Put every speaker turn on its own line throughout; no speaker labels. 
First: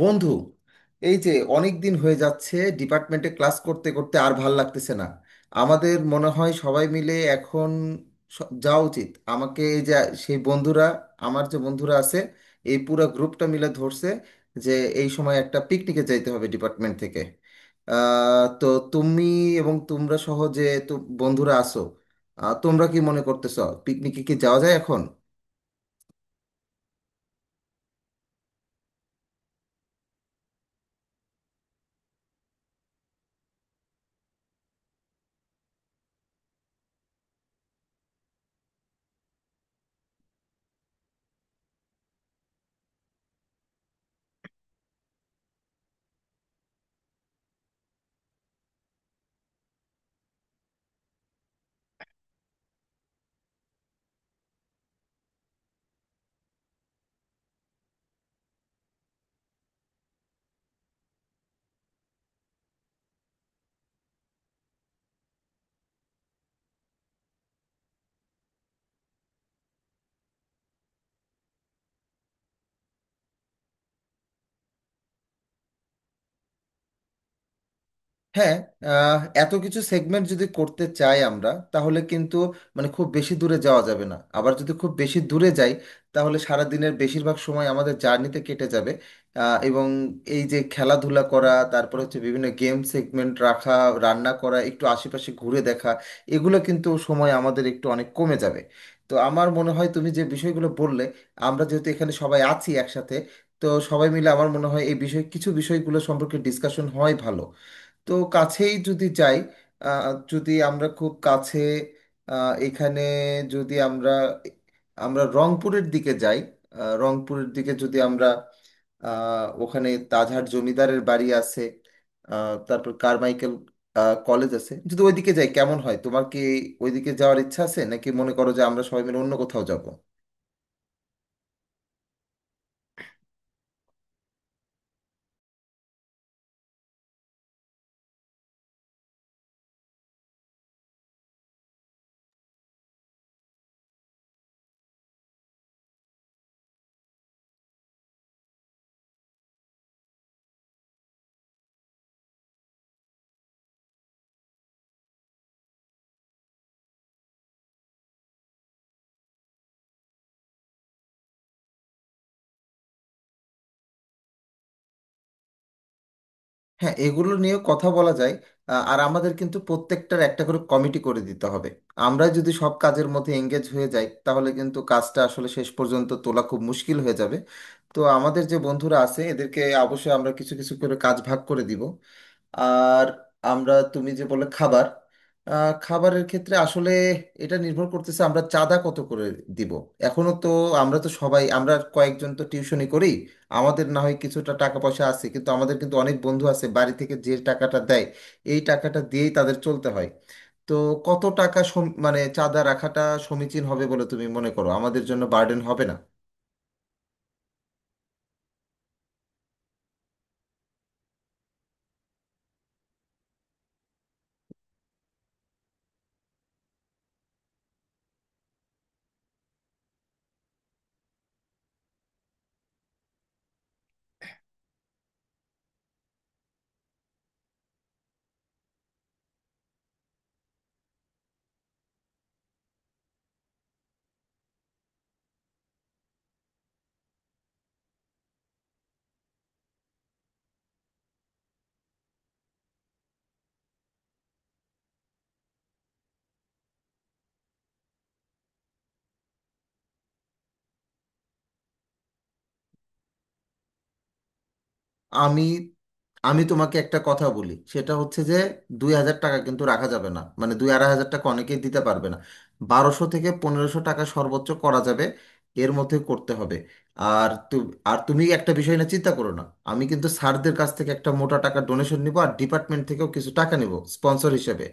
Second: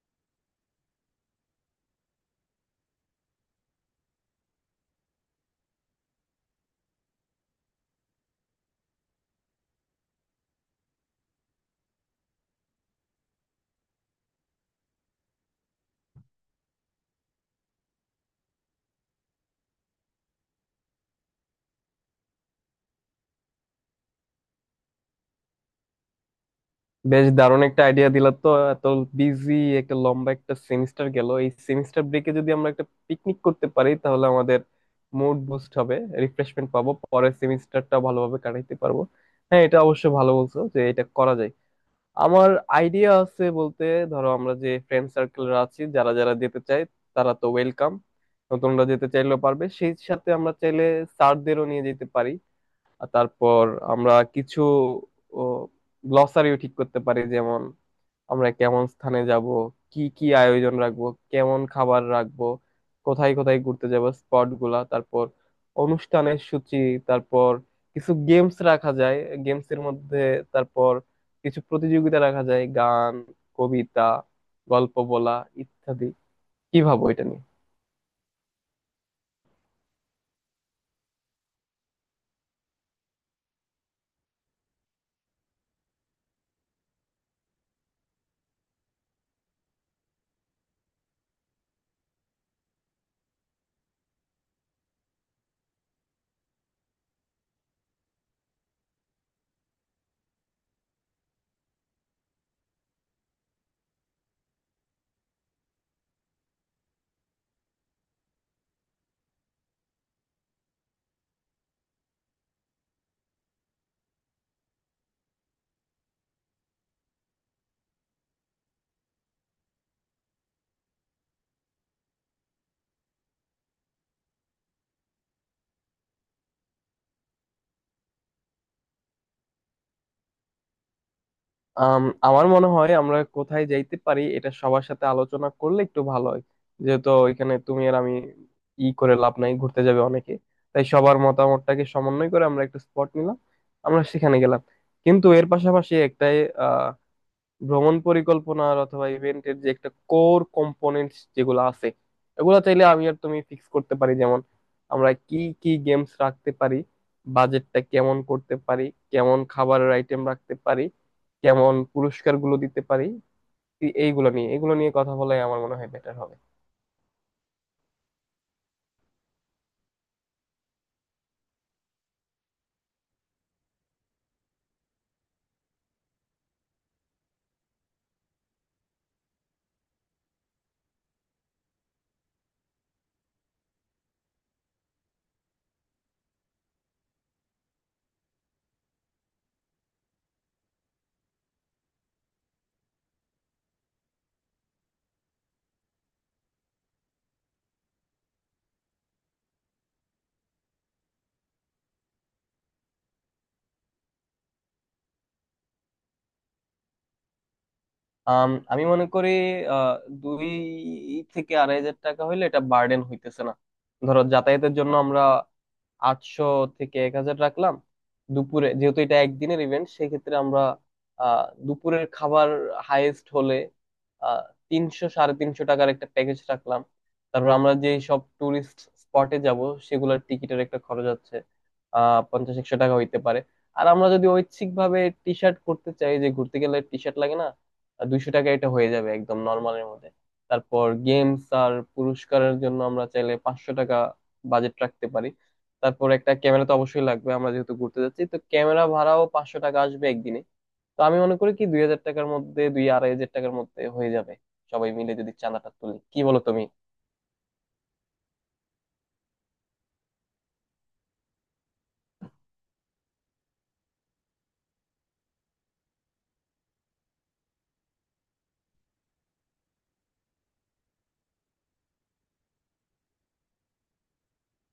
বন্ধু, এই যে অনেক দিন হয়ে যাচ্ছে, ডিপার্টমেন্টে ক্লাস করতে করতে আর ভাল লাগতেছে না। আমাদের মনে হয় সবাই মিলে এখন যাওয়া উচিত। আমাকে এই যে সেই বন্ধুরা, আমার যে বন্ধুরা আছে, এই পুরো গ্রুপটা মিলে ধরছে যে এই সময় একটা পিকনিকে যাইতে হবে ডিপার্টমেন্ট থেকে। তো তুমি এবং তোমরা সহ বন্ধুরা আসো। তোমরা কি মনে করতেছো পিকনিকে কি যাওয়া যায় এখন?
বেশ দারুণ একটা আইডিয়া দিলা। তো এত বিজি, একটা লম্বা একটা সেমিস্টার গেল, এই সেমিস্টার ব্রেকে যদি আমরা একটা পিকনিক করতে পারি তাহলে আমাদের মুড বুস্ট হবে, রিফ্রেশমেন্ট পাবো, পরের সেমিস্টারটা ভালোভাবে কাটাইতে পারবো। হ্যাঁ, এটা অবশ্য ভালো বলছো যে এটা করা যায়। আমার আইডিয়া আছে বলতে, ধরো আমরা যে ফ্রেন্ড সার্কেলরা আছি যারা যারা যেতে চায় তারা তো ওয়েলকাম, নতুনরা যেতে চাইলেও পারবে, সেই সাথে আমরা চাইলে স্যারদেরও নিয়ে যেতে পারি। আর তারপর আমরা কিছু গ্লসারিও ঠিক করতে পারি, যেমন আমরা কেমন স্থানে যাব, কি কি আয়োজন রাখবো, কেমন খাবার রাখবো, কোথায় কোথায় ঘুরতে যাব স্পট গুলা, তারপর অনুষ্ঠানের সূচি, তারপর কিছু গেমস রাখা যায়, গেমস এর মধ্যে তারপর কিছু প্রতিযোগিতা রাখা যায়, গান, কবিতা, গল্প বলা ইত্যাদি। কি ভাবো এটা নিয়ে?
হ্যাঁ, এত কিছু সেগমেন্ট যদি করতে চাই আমরা তাহলে কিন্তু মানে খুব বেশি দূরে যাওয়া যাবে না। আবার যদি খুব বেশি দূরে যাই, তাহলে সারা দিনের বেশিরভাগ সময় আমাদের জার্নিতে কেটে যাবে। এবং এই যে খেলাধুলা করা, তারপরে হচ্ছে বিভিন্ন গেম সেগমেন্ট রাখা, রান্না করা, একটু আশেপাশে ঘুরে দেখা, এগুলো কিন্তু সময় আমাদের একটু অনেক কমে যাবে। তো আমার মনে হয় তুমি যে বিষয়গুলো বললে, আমরা যেহেতু এখানে সবাই আছি একসাথে, তো সবাই মিলে আমার মনে হয় এই বিষয় কিছু বিষয়গুলো সম্পর্কে ডিসকাশন হয় ভালো। তো কাছেই যদি যাই, যদি আমরা খুব কাছে, এখানে যদি আমরা আমরা রংপুরের দিকে যাই, রংপুরের দিকে যদি আমরা, ওখানে তাজহাট জমিদারের বাড়ি আছে, তারপর কারমাইকেল কলেজ আছে, যদি ওইদিকে যাই কেমন হয়? তোমার কি ওইদিকে যাওয়ার ইচ্ছা আছে, নাকি মনে করো যে আমরা সবাই মিলে অন্য কোথাও যাব?
আমার মনে হয় আমরা কোথায় যাইতে পারি এটা সবার সাথে আলোচনা করলে একটু ভালো হয়। যেহেতু এখানে তুমি আর আমি ই করে লাভ নাই, ঘুরতে যাবে অনেকে। তাই সবার মতামতটাকে সমন্বয় করে আমরা একটা স্পট নিলাম, আমরা সেখানে গেলাম। কিন্তু এর পাশাপাশি একটা ভ্রমণ পরিকল্পনার অথবা ইভেন্টের যে একটা কোর কম্পোনেন্ট যেগুলো আছে এগুলো চাইলে আমি আর তুমি ফিক্স করতে পারি। যেমন আমরা কি কি গেমস রাখতে পারি, বাজেটটা কেমন করতে পারি, কেমন খাবারের আইটেম রাখতে পারি, কেমন পুরস্কারগুলো দিতে পারি, এইগুলো নিয়ে এগুলো নিয়ে কথা বলাই আমার মনে হয় বেটার হবে।
হ্যাঁ, এগুলো নিয়ে কথা বলা যায়। আর আমাদের কিন্তু প্রত্যেকটার একটা করে কমিটি করে দিতে হবে। আমরা যদি সব কাজের মধ্যে এঙ্গেজ হয়ে যাই, তাহলে কিন্তু কাজটা আসলে শেষ পর্যন্ত তোলা খুব মুশকিল হয়ে যাবে। তো আমাদের যে বন্ধুরা আছে এদেরকে অবশ্যই আমরা কিছু কিছু করে কাজ ভাগ করে দিব। আর আমরা তুমি যে বলে খাবার, খাবারের ক্ষেত্রে আসলে এটা নির্ভর করতেছে আমরা চাঁদা কত করে দিব। এখনো তো আমরা তো সবাই, আমরা কয়েকজন তো টিউশনি করি, আমাদের না হয় কিছুটা টাকা পয়সা আছে, কিন্তু আমাদের কিন্তু অনেক বন্ধু আছে বাড়ি থেকে যে টাকাটা দেয়, এই টাকাটা দিয়েই তাদের চলতে হয়। তো কত টাকা মানে চাঁদা রাখাটা সমীচীন হবে বলে তুমি মনে করো আমাদের জন্য বার্ডেন হবে না?
আমি মনে করি আহ, 2,000 থেকে 2,500 টাকা হইলে এটা বার্ডেন হইতেছে না। ধরো যাতায়াতের জন্য আমরা 800 থেকে 1,000 রাখলাম। দুপুরে যেহেতু এটা একদিনের ইভেন্ট, সেক্ষেত্রে আমরা দুপুরের খাবার হাইয়েস্ট হলে আহ 300-350 টাকার একটা প্যাকেজ রাখলাম। তারপর আমরা যে সব টুরিস্ট স্পটে যাব সেগুলোর টিকিটের একটা খরচ আছে, 50-100 টাকা হইতে পারে। আর আমরা যদি ঐচ্ছিক ভাবে টি শার্ট করতে চাই, যে ঘুরতে গেলে টি শার্ট লাগে না, 200 টাকা এটা হয়ে যাবে একদম নর্মালের মধ্যে। তারপর গেমস আর পুরস্কারের জন্য আমরা চাইলে 500 টাকা বাজেট রাখতে পারি। তারপর একটা ক্যামেরা তো অবশ্যই লাগবে, আমরা যেহেতু ঘুরতে যাচ্ছি তো ক্যামেরা ভাড়াও 500 টাকা আসবে একদিনে। তো আমি মনে করি কি 2,000 টাকার মধ্যে, 2,000-2,500 টাকার মধ্যে হয়ে যাবে সবাই মিলে যদি
আমি
চাঁদাটা তুলি। কি বলো
আমি
তুমি?
তোমাকে একটা কথা বলি, সেটা হচ্ছে যে 2,000 টাকা কিন্তু রাখা যাবে না, মানে দুই আড়াই হাজার টাকা অনেকেই দিতে পারবে না। 1200 থেকে 1500 টাকা সর্বোচ্চ করা যাবে, এর মধ্যে করতে হবে। আর তু আর তুমি একটা বিষয় না চিন্তা করো না, আমি কিন্তু স্যারদের কাছ থেকে একটা মোটা টাকা ডোনেশন নিব আর ডিপার্টমেন্ট থেকেও কিছু টাকা নিব স্পন্সর হিসেবে।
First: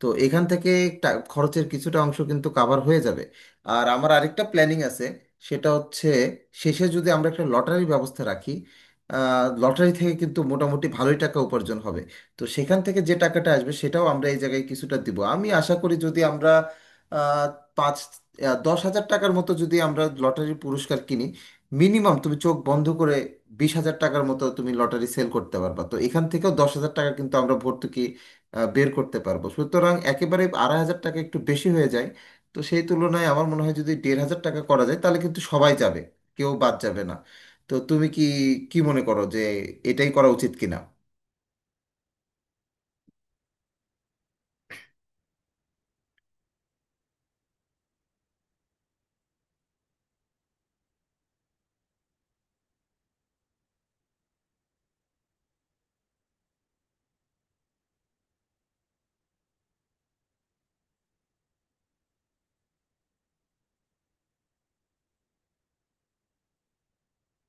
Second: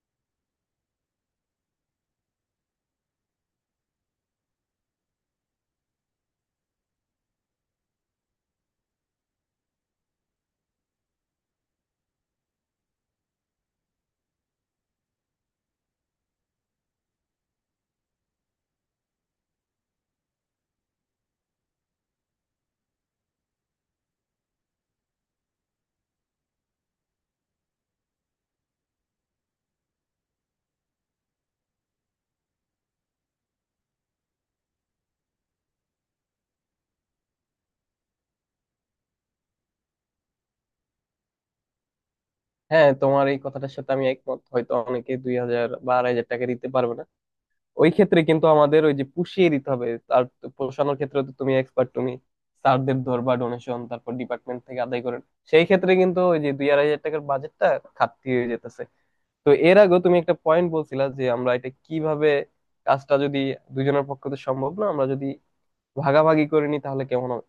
তো এখান থেকে খরচের কিছুটা অংশ কিন্তু কাভার হয়ে যাবে। আর আমার আরেকটা প্ল্যানিং আছে, সেটা হচ্ছে শেষে যদি আমরা একটা লটারির ব্যবস্থা রাখি, লটারি থেকে কিন্তু মোটামুটি ভালোই টাকা উপার্জন হবে। তো সেখান থেকে যে টাকাটা আসবে সেটাও আমরা এই জায়গায় কিছুটা দিব। আমি আশা করি যদি আমরা আহ, পাঁচ 10,000 টাকার মতো যদি আমরা লটারির পুরস্কার কিনি, মিনিমাম তুমি চোখ বন্ধ করে 20,000 টাকার মতো তুমি লটারি সেল করতে পারবা। তো এখান থেকেও 10,000 টাকা কিন্তু আমরা ভর্তুকি বের করতে পারবো। সুতরাং একেবারে 2,500 টাকা একটু বেশি হয়ে যায়, তো সেই তুলনায় আমার মনে হয় যদি 1,500 টাকা করা যায় তাহলে কিন্তু সবাই যাবে, কেউ বাদ যাবে না। তো তুমি কি কি মনে করো যে এটাই করা উচিত কিনা?
হ্যাঁ, তোমার এই কথাটার সাথে আমি একমত, হয়তো অনেকে 2,000 বা 2,500 টাকা দিতে পারবে না। ওই ক্ষেত্রে কিন্তু আমাদের ওই যে পুষিয়ে দিতে হবে। আর পোষানোর ক্ষেত্রে তো তুমি এক্সপার্ট, তুমি স্যারদের ধরবা ডোনেশন, তারপর ডিপার্টমেন্ট থেকে আদায় করেন। সেই ক্ষেত্রে কিন্তু ওই যে 2,000-2,500 টাকার বাজেটটা ঘাটতি হয়ে যেতেছে। তো এর আগেও তুমি একটা পয়েন্ট বলছিলা যে আমরা এটা কিভাবে কাজটা যদি, দুজনের পক্ষে তো সম্ভব না, আমরা যদি ভাগাভাগি করে নিই তাহলে কেমন হবে।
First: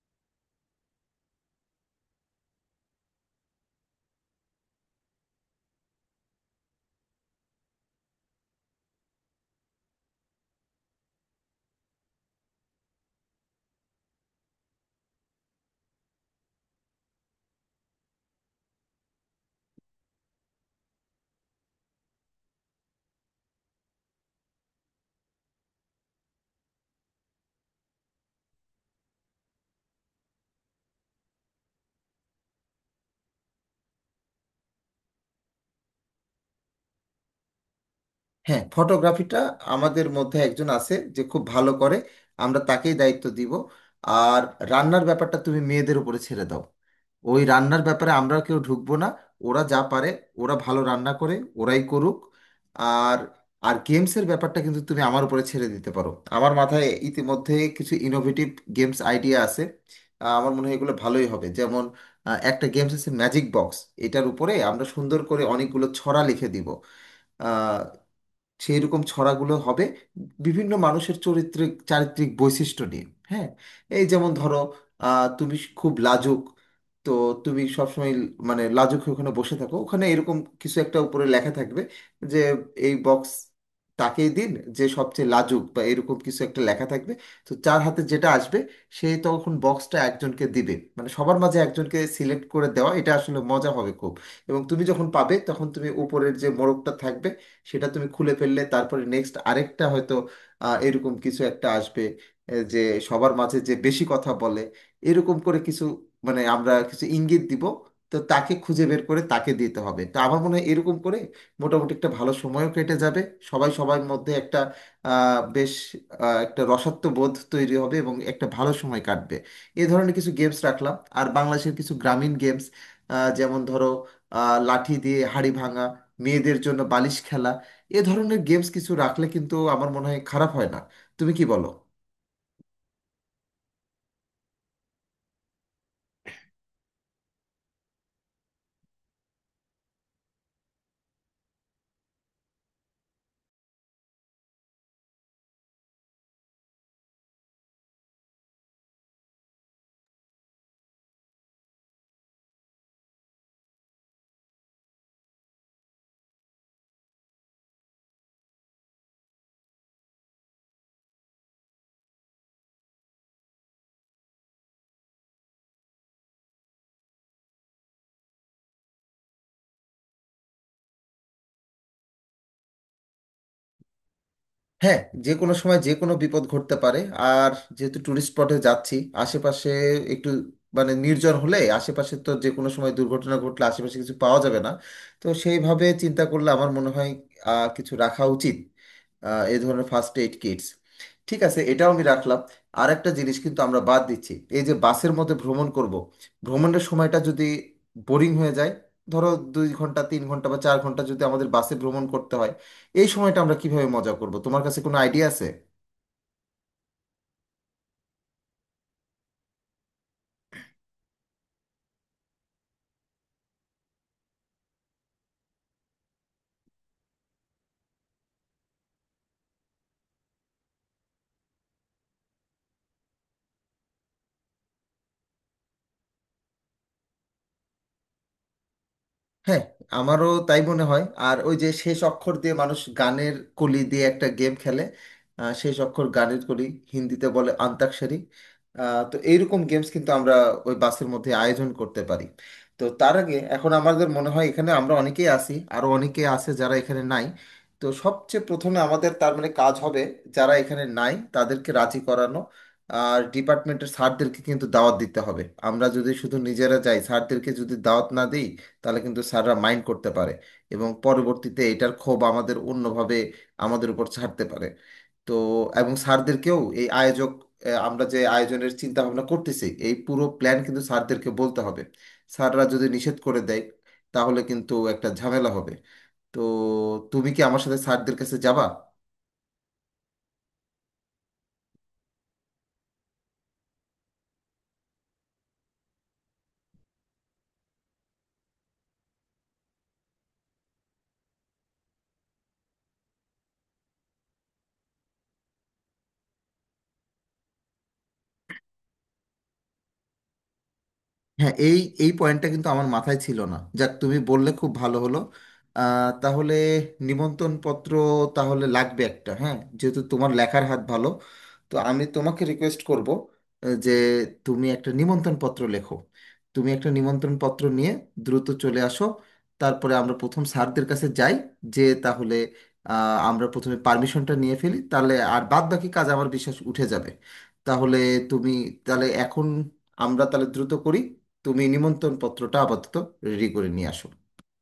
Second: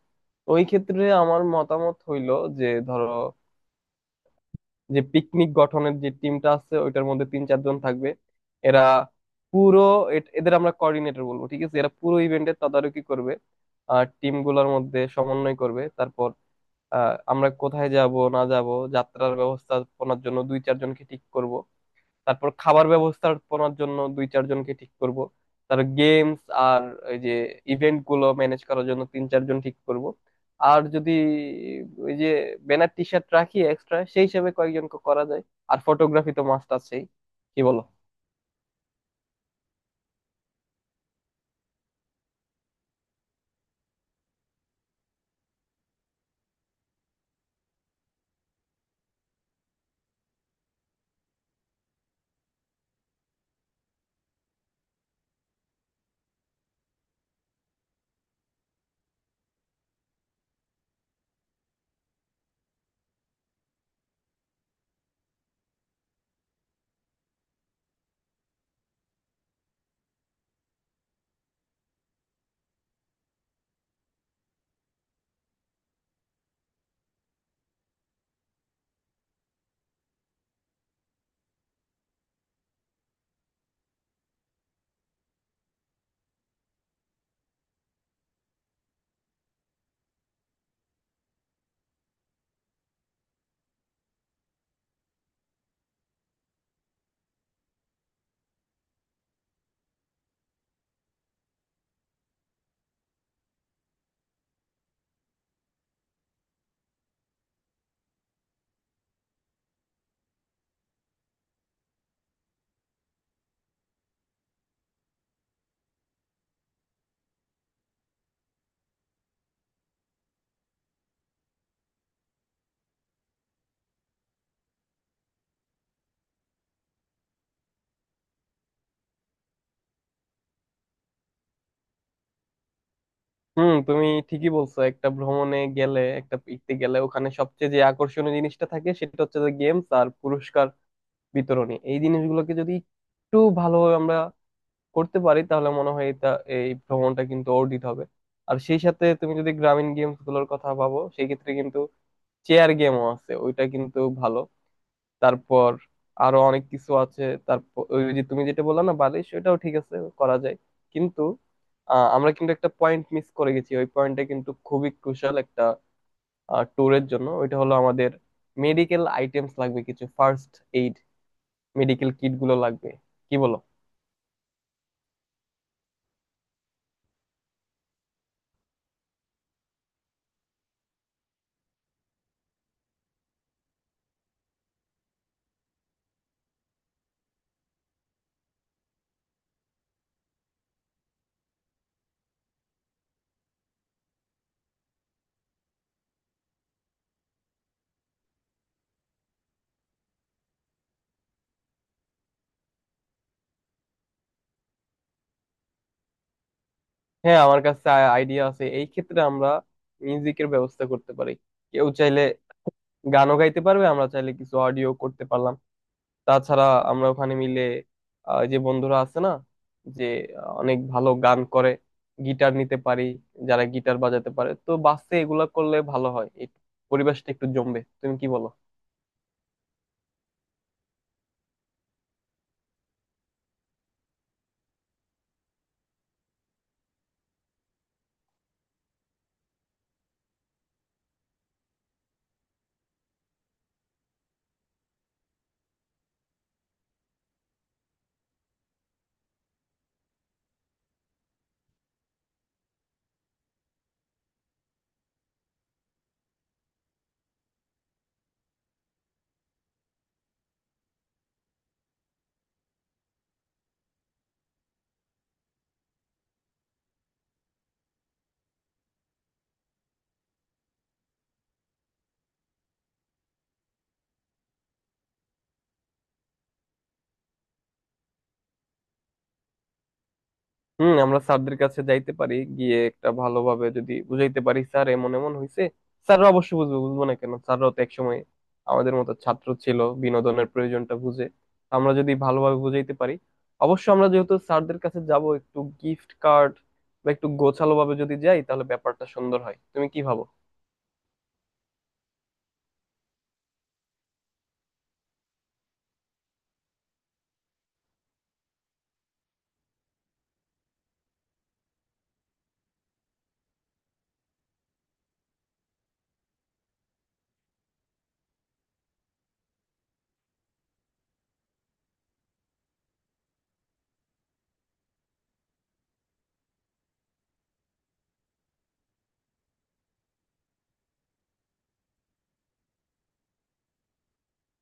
ওই ক্ষেত্রে আমার মতামত হইলো যে, ধরো, যে পিকনিক গঠনের যে টিমটা আছে ওইটার মধ্যে তিন চারজন থাকবে, এরা পুরো, এদের আমরা কোঅর্ডিনেটর বলবো, ঠিক আছে, এরা পুরো ইভেন্টের তদারকি করবে আর টিম গুলার মধ্যে সমন্বয় করবে। তারপর আমরা কোথায় যাব না যাব, যাত্রার ব্যবস্থাপনার জন্য দুই চারজনকে ঠিক করব। তারপর খাবার ব্যবস্থাপনার জন্য দুই চারজনকে ঠিক করব। তার গেমস আর ওই যে ইভেন্ট গুলো ম্যানেজ করার জন্য তিন চারজন ঠিক করব। আর যদি ওই যে ব্যানার টি শার্ট রাখি এক্সট্রা, সেই হিসেবে কয়েকজনকে করা যায়। আর ফটোগ্রাফি তো মাস্ট আছেই। কি বলো?
হ্যাঁ, ফটোগ্রাফিটা আমাদের মধ্যে একজন আছে যে খুব ভালো করে, আমরা তাকেই দায়িত্ব দিব। আর রান্নার ব্যাপারটা তুমি মেয়েদের উপরে ছেড়ে দাও, ওই রান্নার ব্যাপারে আমরা কেউ ঢুকবো না। ওরা যা পারে, ওরা ভালো রান্না করে, ওরাই করুক। আর আর গেমসের ব্যাপারটা কিন্তু তুমি আমার উপরে ছেড়ে দিতে পারো, আমার মাথায় ইতিমধ্যে কিছু ইনোভেটিভ গেমস আইডিয়া আছে। আমার মনে হয় এগুলো ভালোই হবে। যেমন একটা গেমস আছে ম্যাজিক বক্স, এটার উপরে আমরা সুন্দর করে অনেকগুলো ছড়া লিখে দিব। সেই রকম ছড়াগুলো হবে বিভিন্ন মানুষের চরিত্রিক চারিত্রিক বৈশিষ্ট্য নিয়ে। হ্যাঁ, এই যেমন ধরো তুমি খুব লাজুক, তো তুমি সবসময় মানে লাজুক হয়ে ওখানে বসে থাকো ওখানে, এরকম কিছু একটা উপরে লেখা থাকবে যে এই বক্স তাকেই দিন যে সবচেয়ে লাজুক, বা এরকম কিছু একটা লেখা থাকবে। তো যার হাতে যেটা আসবে, সে তখন বক্সটা একজনকে দিবে, মানে সবার মাঝে একজনকে সিলেক্ট করে দেওয়া, এটা আসলে মজা হবে খুব। এবং তুমি যখন পাবে তখন তুমি উপরের যে মোড়কটা থাকবে সেটা তুমি খুলে ফেললে, তারপরে নেক্সট আরেকটা হয়তো এরকম কিছু একটা আসবে। যে সবার মাঝে যে বেশি কথা বলে, এরকম করে কিছু মানে আমরা কিছু ইঙ্গিত দিব, তো তাকে খুঁজে বের করে তাকে দিতে হবে। তো আমার মনে হয় এরকম করে মোটামুটি একটা ভালো সময়ও কেটে যাবে, সবাই সবার মধ্যে একটা আহ, বেশ একটা রসত্ববোধ তৈরি হবে এবং একটা ভালো সময় কাটবে। এ ধরনের কিছু গেমস রাখলাম আর বাংলাদেশের কিছু গ্রামীণ গেমস, যেমন ধরো লাঠি দিয়ে হাড়ি ভাঙা, মেয়েদের জন্য বালিশ খেলা, এ ধরনের গেমস কিছু রাখলে কিন্তু আমার মনে হয় খারাপ হয় না। তুমি কি বলো?
হুম, তুমি ঠিকই বলছো, একটা ভ্রমণে গেলে, একটা পিকতে গেলে ওখানে সবচেয়ে যে আকর্ষণীয় জিনিসটা থাকে সেটা হচ্ছে যে গেমস আর পুরস্কার বিতরণী। এই জিনিসগুলোকে যদি একটু ভালোভাবে আমরা করতে পারি তাহলে মনে হয় এটা, এই ভ্রমণটা কিন্তু অর্জিত হবে। আর সেই সাথে তুমি যদি গ্রামীণ গেমস গুলোর কথা ভাবো, সেই ক্ষেত্রে কিন্তু চেয়ার গেমও আছে, ওইটা কিন্তু ভালো। তারপর আরো অনেক কিছু আছে। তারপর ওই যে তুমি যেটা বললা না, বালিশ, ওইটাও ঠিক আছে, করা যায়। কিন্তু আমরা কিন্তু একটা পয়েন্ট মিস করে গেছি। ওই পয়েন্টটা কিন্তু খুবই ক্রুশাল একটা ট্যুরের জন্য। ওইটা হলো আমাদের মেডিকেল আইটেমস লাগবে, কিছু ফার্স্ট এইড মেডিকেল কিট গুলো লাগবে। কি বলো?
হ্যাঁ, যে কোনো সময় যে কোনো বিপদ ঘটতে পারে আর যেহেতু ট্যুরিস্ট স্পটে যাচ্ছি, আশেপাশে একটু মানে নির্জন হলে আশেপাশে তো যে কোনো সময় দুর্ঘটনা ঘটলে আশেপাশে কিছু পাওয়া যাবে না। তো সেইভাবে চিন্তা করলে আমার মনে হয় কিছু রাখা উচিত, এই ধরনের ফার্স্ট এইড কিটস। ঠিক আছে, এটাও আমি রাখলাম। আর একটা জিনিস কিন্তু আমরা বাদ দিচ্ছি, এই যে বাসের মধ্যে ভ্রমণ করব, ভ্রমণের সময়টা যদি বোরিং হয়ে যায়, ধরো 2 ঘন্টা 3 ঘন্টা বা 4 ঘন্টা যদি আমাদের বাসে ভ্রমণ করতে হয়, এই সময়টা আমরা কিভাবে মজা করব, তোমার কাছে কোনো আইডিয়া আছে?
হ্যাঁ, আমার কাছে আইডিয়া আছে। এই ক্ষেত্রে আমরা মিউজিকের ব্যবস্থা করতে পারি, কেউ চাইলে গানও গাইতে পারবে, আমরা চাইলে কিছু অডিও করতে পারলাম। তাছাড়া আমরা ওখানে মিলে, যে বন্ধুরা আছে না, যে অনেক ভালো গান করে, গিটার নিতে পারি, যারা গিটার বাজাতে পারে, তো বাসে এগুলা করলে ভালো হয়, এই পরিবেশটা একটু জমবে। তুমি কি বলো?
হ্যাঁ, আমারও তাই মনে হয়। আর ওই যে শেষ অক্ষর দিয়ে মানুষ গানের কলি দিয়ে একটা গেম খেলে, শেষ অক্ষর গানের কলি, হিন্দিতে বলে অন্তাক্ষরী, তো এইরকম গেমস কিন্তু আমরা ওই বাসের মধ্যে আয়োজন করতে পারি। তো তার আগে এখন আমাদের মনে হয় এখানে আমরা অনেকেই আছি, আরও অনেকেই আছে যারা এখানে নাই, তো সবচেয়ে প্রথমে আমাদের তার মানে কাজ হবে যারা এখানে নাই তাদেরকে রাজি করানো। আর ডিপার্টমেন্টের স্যারদেরকে কিন্তু দাওয়াত দিতে হবে। আমরা যদি শুধু নিজেরা যাই, স্যারদেরকে যদি দাওয়াত না দিই, তাহলে কিন্তু স্যাররা মাইন্ড করতে পারে এবং পরবর্তীতে এটার ক্ষোভ আমাদের অন্যভাবে আমাদের উপর ছাড়তে পারে। তো এবং স্যারদেরকেও এই আয়োজক আমরা যে আয়োজনের চিন্তা ভাবনা করতেছি এই পুরো প্ল্যান কিন্তু স্যারদেরকে বলতে হবে। স্যাররা যদি নিষেধ করে দেয়, তাহলে কিন্তু একটা ঝামেলা হবে। তো তুমি কি আমার সাথে স্যারদের কাছে যাবা?
হুম, আমরা স্যারদের কাছে যাইতে পারি, গিয়ে একটা ভালোভাবে যদি বুঝাইতে পারি স্যার এমন এমন হয়েছে, স্যাররা অবশ্যই বুঝবে। বুঝবো না কেন, স্যাররাও তো একসময় আমাদের মতো ছাত্র ছিল, বিনোদনের প্রয়োজনটা বুঝে। আমরা যদি ভালোভাবে বুঝাইতে পারি, অবশ্য আমরা যেহেতু স্যারদের কাছে যাব একটু গিফট কার্ড বা একটু গোছালো ভাবে যদি যাই তাহলে ব্যাপারটা সুন্দর হয়। তুমি কি ভাবো?
হ্যাঁ, এই এই পয়েন্টটা কিন্তু আমার মাথায় ছিল না, যাক তুমি বললে খুব ভালো হলো। তাহলে নিমন্ত্রণ পত্র তাহলে লাগবে একটা। হ্যাঁ, যেহেতু তোমার লেখার হাত ভালো, তো আমি তোমাকে রিকোয়েস্ট করব যে তুমি একটা নিমন্ত্রণ পত্র লেখো। তুমি একটা নিমন্ত্রণ পত্র নিয়ে দ্রুত চলে আসো, তারপরে আমরা প্রথম স্যারদের কাছে যাই। যে তাহলে আমরা প্রথমে পারমিশনটা নিয়ে ফেলি, তাহলে আর বাদ বাকি কাজ আমার বিশ্বাস উঠে যাবে। তাহলে তুমি, তাহলে এখন আমরা তাহলে দ্রুত করি, তুমি নিমন্ত্রণ পত্রটা আপাতত রেডি করে নিয়ে আসো।